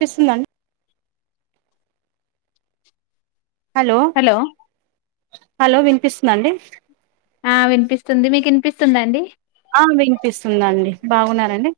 పిస్తుందా hello hello వినిపిస్తుందండి ఆ వినిపిస్తుంది మీకు వినిపిస్తుందా అండి ఆ వినిపిస్తుందండి బాగున్నారండి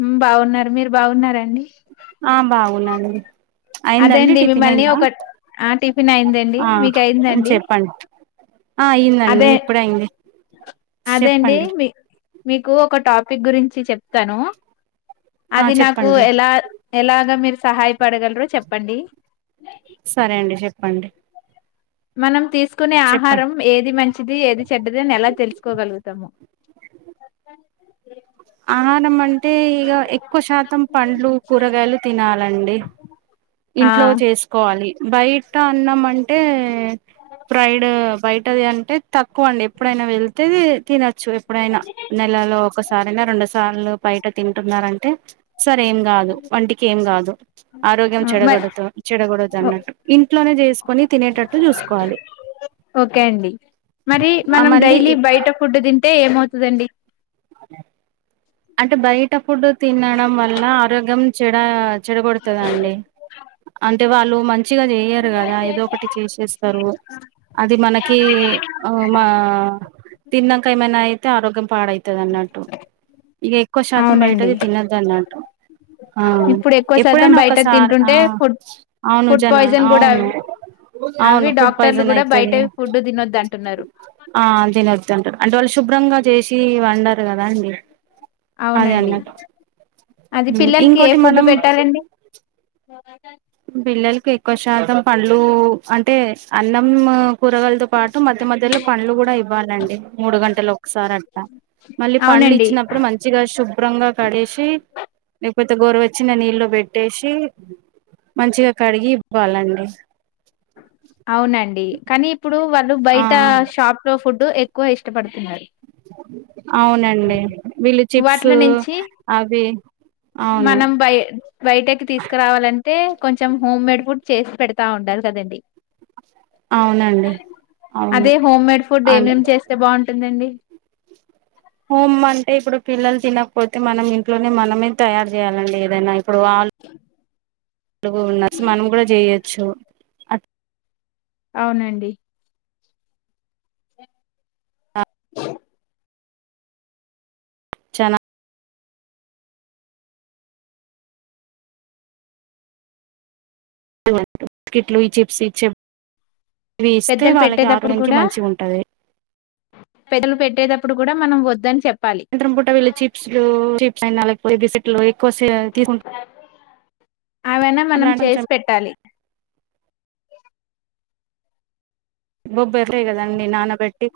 ఉమ్ బాగున్నారు మీరు బాగున్నార ఆ బాగున్నా అండి అదే అయిందండి అండి టిఫిన్ మిమ్మల్ని అయిందా ఒక ఆ టిఫిన్ అయిందండి ఆ మీకు అయిందండి చెప్పండి ఆ అయిందండి అదే ఇప్పుడే అయింది అదే అండి చెప్పండి మీ మీకు ఒక టాపిక్ గురించి చెప్తాను ఆ అది నాకు చెప్పండి ఎలా ఎలాగా మీరు సహాయపడగలరో చెప్పండి న [unintelligible] సరే అండి చెప్ప మనం తీస్ తీసుకునే చెప్పండి ఆహారం ఏది మంచిది ఏది చెడ్డది అని ఎలా తెలుసుకోగలుగుతాము స [unintelligible] ఆహారం అంటే ఇగా ఎక్కువ శాతం పండ్లు కూరగాయలు తినాలండి ఆ ఇంట్లో చేసుకోవాలి బయట అన్నం అంటే ఫ్రైడ్ బయటది అంటే తక్కువండి ఎప్పుడైనా వెళ్తే తినచ్చు ఎప్పుడైనా నెలలో ఒకసా రెండు సార్లు బయట తింటురంటే సర్ ఏం గాదు వంటికి ఏం గాదు ఆరోగ్య ఆ, మరి చెడగొడతో చెడగొడతో ఓ- అన్నట్టు ఇంట్లోనే చేసుకుని తినేట ఓకే అండి మరి ఆ మనం మళ్ళీ డైలీ బయట ఫుడ్ తింటే ఏమవు తదండి అంటే బయట ఫుడ్ తినడం వల్ల ఆరోగ్యం చెడ చ్చడగోడుతదండి అంటే వాళ్ళు మం చిగా చేయరు గదా ఏదో ఒకటి చేసేస్తారు అది మనకి ఉ మా తిన్నంక ఏమన్నాయి తె ఆరోగ్యం పాడయితది అన్నట్టు ఇగ ఎక్కువ శాతం అవునండి బయటది తినద్దన్నట్టు ఆ ఇప్పుడు ఎక్కువ శాతం ఎప్పుడైనా బయట ఒకసారి ఆ తింటుంటే ఫుడ్ అవును ఫుడ్ జనా పాయిజన్ కూడా అవును అవి అవును ఫుడ్ డాక్టర్లు పయిసన్ కూడా బయట అయితది ఫుడ్ తినొద్దు అంటున్నారు ఆల్దినద్దాంటారు అంటే వాళ్ళు శుభ్రంగా చేసి వండారు కదా అండి అదే అవునండి అన్నట్టు అది ఉమ్, పిల్లల్కి ఏ ఇంకోటి ఫుడ్ మనం పెట్టాలండి పిల్లల్కి ఎక్కువ శాతం పండ్లు అంటే అన్నం కూరగాయలతో పాటు మధ్య మధ్యలో పండ్లు కూడా ఇవ్వాలండి మూడు గంటలు ఒకసారి అట్ట మళ్ళీ పండ్లు అవునండి ఇచ్చినప్పుడు మంచిగా శుభ్రంగా కడేసి లేకపోతే గోరవెచ్చనీ నీళ్లు పెట్టేసి మంచిగా కడిగి ఇవ్వాలండి అవునండి కనీ ఇప్పుడు వాళ్ళు ఆ బయట షాప్ లో ఫుడ్ ఎ ఎక్కువ ఇష్టపడుతున్నారు అవునండి వీళ్ళు చిప్స్ వాటిల నుంచి అవి అవును మనం బయ బయటకి తీసుకురావాలంటే కొంచెం హోమ్మేడ్ ఫుడ్ చేసి పెడుతు తా ఉండాలి కదండి అవునండి అవును అదే హోమ్ మేడ్ ఫుడ్ అవును ఏమేమి చేస్తే బాగుంటుందండి హోమ్ అంటే ఇప్పుడు పిల్లలు తినకపోతే మనం ఇంట్లోనే మనమే తయారు చేయాలండి ఏదైనా ఇప్పుడు వాళ్ళు ఉన్నరు మనం కూడా చేయొచ్చు అట్ అవునండి చానా కేట్లు ఈ చిప్స్ ఈ చిప్ పెద్దలు పెట్టేటప్పుడు కూడా ఉంటది పెద్దలు పెట్టేటప్పుడు ఎప్పుడు కూడా మనం వద్దని చెప్ యంత్రం పూట వీళ్ళు చిప్స్ చిప్స్ [unintelligible] బిస్కెట్లు ఎక్కువ తీసుకుంటా అవైనా మనం చేసి పెట్టాలి బొబ్బర్లే కదండి నానబెట్టి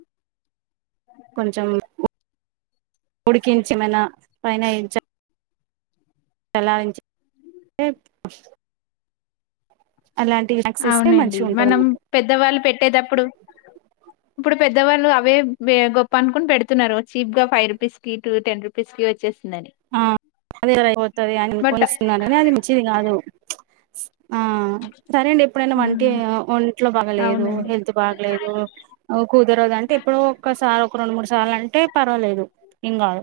కొంచెం ఉడికించి మనా పైన ఎంచ చలా ఉంచి ఇస్తే అవునండి మంచిగా మనం ఉంటది పెద్దవాళ్ళు పెట్టేటప్పుడు ఇప్పుడు పెద్దవాళ్ళు అవే గొప్ప అనుకుని పెడుతున్నరు చీప్గా ఫైవ్ రూపీస్కి టూ టెన్ రూపీస్కి వచ్చేసి ఆ అదే [unintelligible] అయిపోతది అని బట్ అనుకోని ఇస్తున్నరు కానీ అది మంచిది కాదు ఆ సరే అండి ఎప్పుడైనా మనకి ఉమ్, ఒంట్లో బాగలేదు అవునండి హెల్త్ బాగలేదు కుదరదు అంటే ఎప్పుడో ఒక్కసారి ఒక రెండు మూడు సార్లు అంటే పర్వాలేదు ఏం కాదు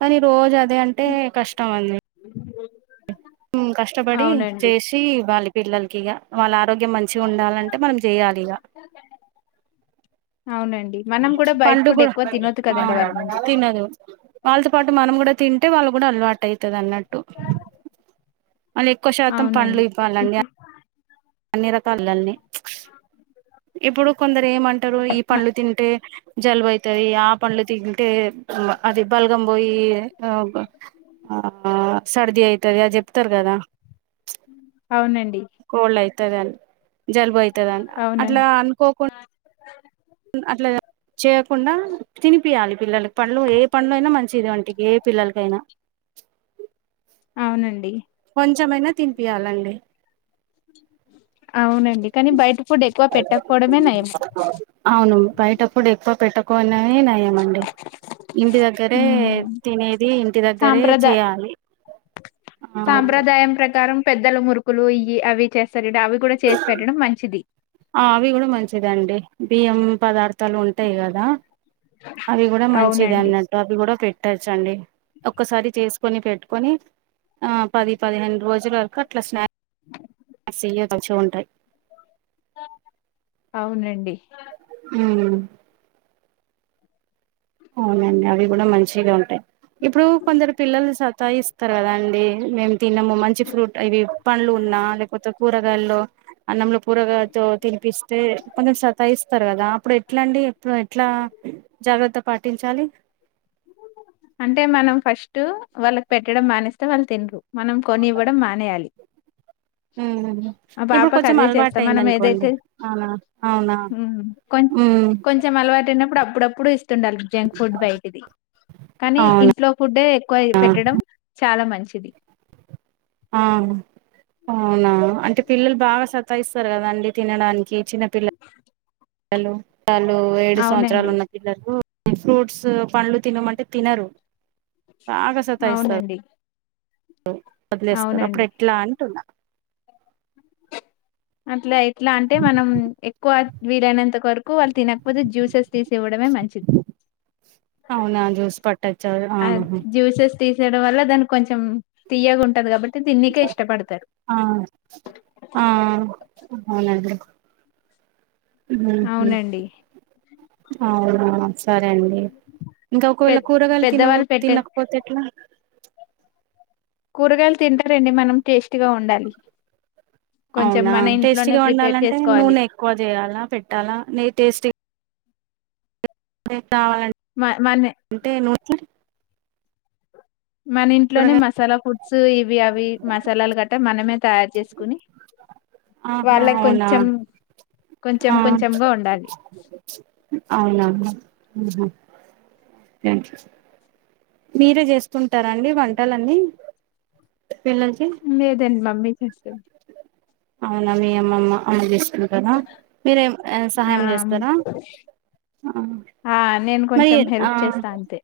కానీ రోజు అదే అంటే కష్టం అండి కష్టపడి అవునండి చేసి ఇవ్వాలి పిల్లలకి ఇక వాళ్ళ ఆరోగ్యం మంచిగ ఉండాలంటే మనం చేయాలి ఇగ అవునండి మనం కూడా బయట పండు ఫుడ్ కూడా ఎక్కువ తినొద్దు కదండి వాళ్ళ ఆ ముందు తినదు వాళ్ళతో పాటు మనం కూడా తింటే వాళ్ళకి కూడా అలవాటు టైతది అన్నట్టు మళ్ళీ ఎక్కువ శాతం అవునండి పండ్లు ఇవ్వాలండి ఇప్పుడు అన్ని రకాలుగా అండి ఇప్పుడు కొందరు ఏమంటరు ఈ మ- పండ్లు తింటే జలుబైతది ఆ పండ్లు తింటే టె అది బల్గంబోయి సర్ది అయిత తది ఇగ చెప్తరు కదా అవునండి కోల్డ్ అయితది అని జలుబు అయితదని అట్లా అవునండి అనుకోకుండా అట్లా చేయకుండా తినిపియ్యాలి పిల్లలకు పండ్లు ఏ పండ్లు అయినా మంచిది వంటికి ఏ పిల్లలకైనా అవునండి కొంచమైనా తినిపియ్యాలండి అవునండి కానీ బయట ఫుడ్ ఎక్కువ పెట్టకపోవడమే నయం అవును బయట ఫుడ్ ఎక్కువ పెట్టకునే నయమండి ఇంటి దగ్గరే ఉమ్, తినేది ఇంటి దగ్గరే సాంప్రదా చేయాలి ఆ సాంప్రదాయం ప్రకారం పెద్దలు మురుకులు ఇవి అవి చేస్తరు అవి కూడా చేసి పెట్టడం మంచిది ఆ అవి గూడా మంచిదే అండి బియ్యం పదార్థాలు ఉంటాయ్ గదా అవి గూడా మంచిదే అవునండి అన్నట్టు అవి కూడా పెట్ ట్టచ్చండి ఒక్కసారి చేసుకొని పెట్టుకొని ఆ పది పదిహేను రోజుల వరకు అట్లా స్నాక్ స్నాక్స్ ఇయ్యె మంచిగుంటాయ్ అవునండి ఉమ్ అవునండి అవి గూడా మంచిగా ఉంటాయ్ ఇప్పుడు కొందరు పిల్లలు సత్ తాఇస్తరు కదా అండి మేం తినము మంచి ఫ్రూట్ ఇవి పండ్లు ఉన్నా లేకపోతే కూరగాయల్లో అన్నంలో కూూరగాతో తినిపిస్తే కొంచం సతాయిస్తారు కదా అప్పుడు ఎట్లా అండి అప్పుడు ఎట్లా జాగ్రత్త పాటించాలి అంటే మనం ఫస్టు వాళ్ళకి పెట్టడం మానేస్తే వాళ్ళు తిండ్రు మనం కొనివ్వడం మానేయాలి ఊ హు హు మా ఇప్పుడు పాపకు కొంచెం అదే అలవాటు చేస్తాం అయింది మనం అనుకోండి ఏదైతే అవునా అవునా కొన్ ఉమ్ కొంచెం అలవాటు అయిన్నప్పుడు అప్పుడప్పుడు ఇస్తుండాలి జంక్ ఫుడ్ బై కానీ అవునా ఇంట్లో ఫుడ్డే ఎక్కువ పెట్టడం చాలా మంచిది ఆ అవునా అంటే పిల్లలు బాగా సతాయిస్తారు కదా అండి తినడానికి చిన్నపిల్ల లు వాల్లు ఏడు సంవత్సరాలు అవునండి ఉన్న పిల్లలు ఫ్రూట్సు పండ్లు తినమంటే తినరు బాగా సతాయిస్తారు అవునండి వదిలేస్తారు అప్పుడు అవునండి ఎట్లా అంటున్నా అట్లే ఎట్లా అంటే మనం ఎక్కువ వీలైనంత వరకు వాళ్ళు తినక్ పోతే జ్యూసెస్ తీసి ఇవ్వడమే మంచిది అవునా జ్యూస్ పట్టచ్చా అద్ ఆహా. జ్యూసెస్ తీసేయ్యడం వల్ల దానికి కొంచెం తీయ్యగా ఉంటది కాబట్ ఆ ఆ అవునండీ ఊహు అవునండి అవునా సరే అండి ఇంగా పె ఒకవేళ కూరగాయలు తినవొ పెద్దవాళ్ళు పెట్టే తినకపోతే ఎట్లా కూరగాయలు తింటారండి మనం టేస్టీగా వండాలి అవునా టేస్టీగా ఉండాలంటే చేసుకోవాలి నూనె ఎక్కువ జేయాలా పెట్టాలా నెయ్యి టేస్టీగా కావాలంటే మ మన అంటే నూనె [inaudible] మనింట్లోనే కూరగాయ మసాలా ఫుడ్సు ఇ ఇవి అవి మసాలాలు గట్టా మనమే తయారు చేసుకుని ఆహా వాళ్ళ అవునా కొంచెం కొంచెం ఆ కొంచెంగా ఉండాలి అవునా ఆహ థ్యాంక్యు మీరే జేస్తుంటారా అండి వంటలన్నీ పిల్లలకి లేదండి మమ్మీ చేస్తది అవున మీ అమ్మమ్మ అమ్మ జేస్ తింటరా మీరేం ఆ సహాయం జేస్తారా ఆ ఆ నేను మరి కొంచెం ఏ ఆ హెల్ప్ చేస్తా అంతే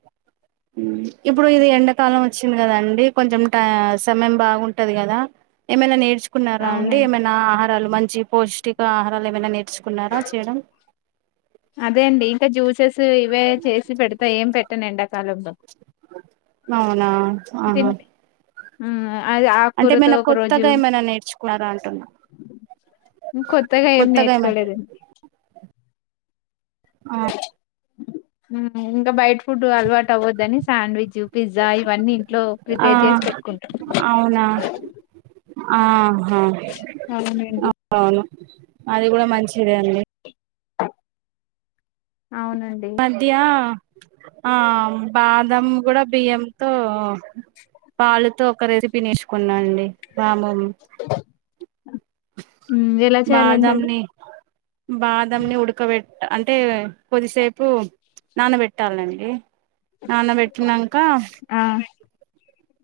ఊ ఇప్పుడు ఇది ఎండాకాలం వచ్చింది కదండి కొంచెం ట సమయం బాగుంటది కదా ఏమైనా నేర్చుకున్నారా అండి అవునండి ఏమైనా ఆహార ఆహారాలు మంచి పౌష్టిక ఆహారాలు ఏమైనా నేర్చుకున్నారా చేయడం అదే అండి ఇంకా జ్యూసెస్ ఇవే చేసి పెడతా ఏం పెట్టను ఎండాకాలంలో అవునా ఆహా ఊ అది అంటే ఆకూరతో ఏమైనా ఒక రోజు. కొత్తగా ఏమైనా నేర్చుకున్నారా అంటున్నా కొత్తగా ఏం నేర్చుకోలేదండి. ఆ ఊ ఇంకా బయట్ ఫుడ్డూ అలవాటు అవ్వొద్దని శాండ్విజ్జు, పిజ్జా ఇవన్నీ ఇంట్లో ప్రిపేర్ చేసి పెట్టుకుంటాం. అవునా ఆ ఆహా. అవునండి అవును అది గూడా మంచిదే అండి. అవునండి మధ్యా ఆం బాదం గూడా బియ్యంతో, పాలతో [inaudible] క్కరేసి పిన్నేసుకున్నా అండి మామూలు. ఉమ్, ఎలా చేయాలండి అది బాదామ్ని, బాదామ్ ని ఉడకబెట్ట్ అంటే కొద్దిసేపూ నానబెట్టాలండి. నాన్నబెట్టినంకా. ఆ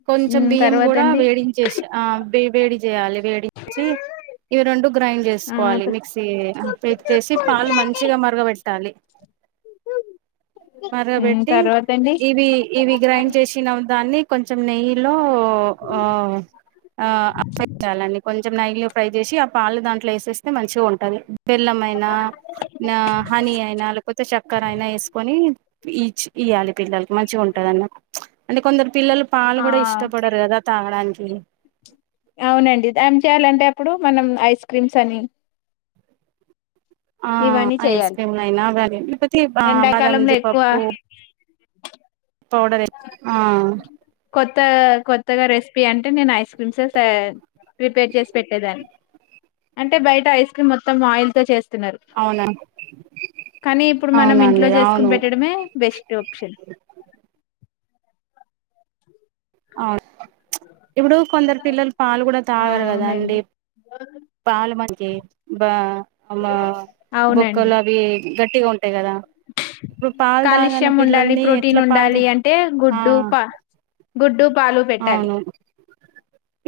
కొంచెం ఉమ్, బియ్యం తర్వాత గూడా అండి వేడించేశా ఆ వి వేడి జేయాలె వేడించీ ఇవి రెండు గ్రైండ్ ఆ చేసుకోవాలి త- మిక్సీ ఆ పెట్టేసి పాలు మంచిగ మరగబెట్టాలి. స ఊ తర్వాతేం ఇవీ ఇవి గ్రైండ్ చేశిన దాన్ని కొంచెం నెయ్యిలో ఆ ఆ [inaudible] చేయాలండి కొంచెం నెయ్యిలో ఫ్రై చేశీ ఆ పాలు దాంట్లో ఏసేస్తే మంచిగ ఉంటది. బెల్లం అయినా, నా హనీ అయినా లేకపోతే శక్కర్ అయినా ఏసుకొనీ ఈఛ్ఛ్ ఇయ్యాలే పిల్లల్కి మంచిగ ఉంటదన్నట్టు. ప్చ్ అంటే కొందరు పిల్లలు పాలు ఆ గూడా ఇష్టపడరు గదా తాగడానికి. అవునండి దాం చేయాలంటే అప్పుడూ మనం ఐస్ క్రీమ్స్ అని. ఆ ఇవన్నీ ఐస్ చేయాలి క్రీమ్ లయినా గాని, లేకపోతే ఆ బాదాం, ఎండాకాలంలో ఎక్కువ జీడిపప్పు. పౌడరే ఆ తా కొత్తగా రెసిపీ అంటే నేను ఐస్ క్రీమ్స్ ఏం సా ప్రిపేర్ చేసి పెట్టేదాన్ని. అంటే బయటా ఐస్ క్రీమ్ మొత్తం ఆయిల్ తో చేస్ అవునండ్ కానీ ఇప్పుడు మనం ఇంట్లో చేసుకొని అవును పెట్టడమే బెస్ట్ ఆప్షన్. అవు ప్చ్ ఇప్పుడూ కొందరు పిల్లలు పాలు గూడా ఆ, తాగరు కదా అండి. అవునండి పాలు మంచియి బా బా బొక్కలు అవీ గట్టిగా ఉంటాయి గదా. కాలుష్యయం ఉండాలి, ప్రోటీన్ ఎట్లా పాలు తా ఉండాలి అంటే ఆ గుడ్డు, పా గుడ్డూ, పాలు పెట్టాలి అవును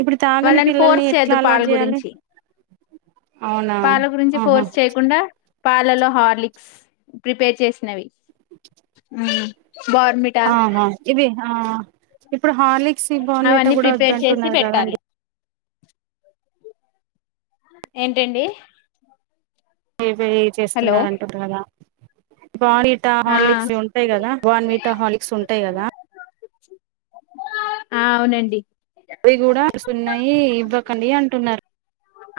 ఇప్పుడు తాగని వాళ్ళను పిల్లల్ని ఫోర్స్ ఎట్లా చేయొద్దు పాలు అలవాటు చేయాలి గురించి. అవునా పాల గురించి ఆహా ఫోర్స్ చేయకుండా. పాలలో హార్లిక్స్ ప్రిపేర్ చేసినవి. ఊ ఆహా ఇవి హా ఇప్పుడు హార్లిక్ క్స్ బోర్న్విటా అవన్నీ గూడా ప్రిపేర్ చేసి వద్దంటున్నారు కదా పెట్టాలి అండి. ఏంటండీ ఇవెయ్య్ చేస్తున్నారు అంట గదా. బోర్న్విటా, ఆ హార్లిక్స్ ఇవి ఉంటయి గదా. బోర్న్విటా, హార్లిక్స్ ఉంటయి గదా. ఆ అవునండి. అవి కూడా ఉన్నాయి ఇవ్వకండి అంటున్నా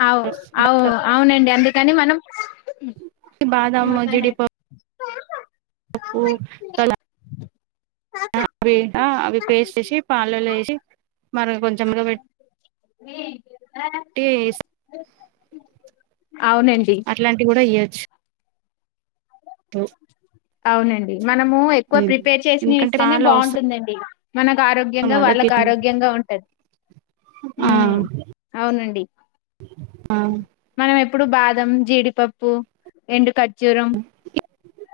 అవు అవు అవునండి అందుకని మనం బాదం జీడిప ప్పు కలా అవి ఆ అవి పేస్ట్ ఎసి పాలలో వేసి మరి కొంచెం ఉడకబెట్టి రా రా అట్లాంటి కూడా ఇ త అవునండి మనము ఎక్కువ ప్రిపేర్ చేసినయి ఎందుకంటే ఇస్తేనే పాలు అవసరం బాగుంటుందండి. మనకు ఆరోగ్యంగా కదా వాళ్ళకు పిల్ల ఆరోగ్యంగా ఉంటది. ఉమ్ అవునండి ఆ ఆ మనం ఎప్పుడు బాదం జీడిపప్పు ఎండు క ఖర్జూరం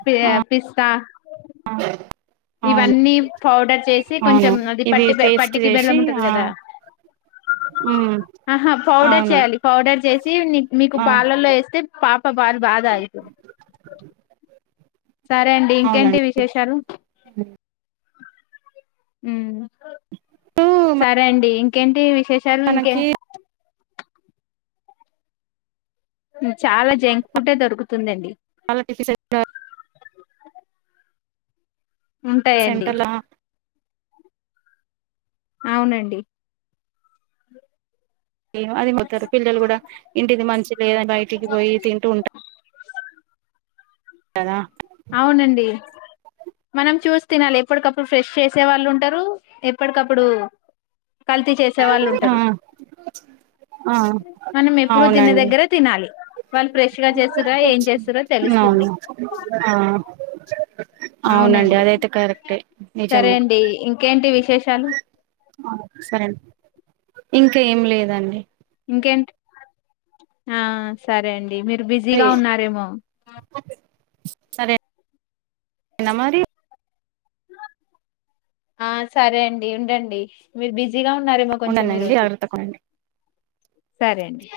పి పిస్తా అ ఇవన్నీ పౌడర్ చేసి అవును కొంచెం అది ఇవి పట్టి పట్టికి బెల్లం ఉంటది కదా అ ఆహా పౌడర్ చేయాలి పౌడర్ చేసి నీ మీకు ఆ పాలల్లో వేస్తే పాప పాలు బాగా తగ్గిది సరే అండి ఇంకేంటి అవునండి విశేషాలు. ఇప్పుడు సరే అండి ఇంకేంటి విశేషాలు ఇంకే మనకి చాలా జంక్ ఫుడ్ ఏ దొరుకుతుందండి. వాలకి స ఉంటాయండి సెంట్రలా ఆ అవునండి అది పోతారు పిల్లలు కూడా ఇంటిది మంచి లేదని బయటికి పోయి తింటూ ఉంటారు. కదా అవునండి మనం చూసి తినాలి ఎప్పటికప్పుడు ఫ్రెష్ చేసే వాళ్ళు ఉంటారు ఎప్పటికప్పుడు కల్తీ చేసే వాళ్ళు ఆ ఉంటారు ఆ మనం ఎప్పుడు తిన్న అవునండి దగ్గరే తినాలి వాళ్ళు ఫ్రె మంచిగా చేస్తురా ఏం చేస్తుర తెలుస్తుంది. అవును ఆ అవునండి అదైతే కరెక్టే సరే నిజమే అండి ఇంకేంటి విశేషాలు ఆ సరే అండి ఇంకా ఏం లేదండి. ఇంకేంటి ఆ సరే అండి మీరు బిజీగా ఉన్నారేమో సరే నా మరి ఆ సరే అండి ఉండండి మీరు బిజ్ బిజిగా ఉన్నారేమో కొంచెం ఈ ఉండనండి రోజు జాగ్రత్తగా ఉండండి సరే అండి.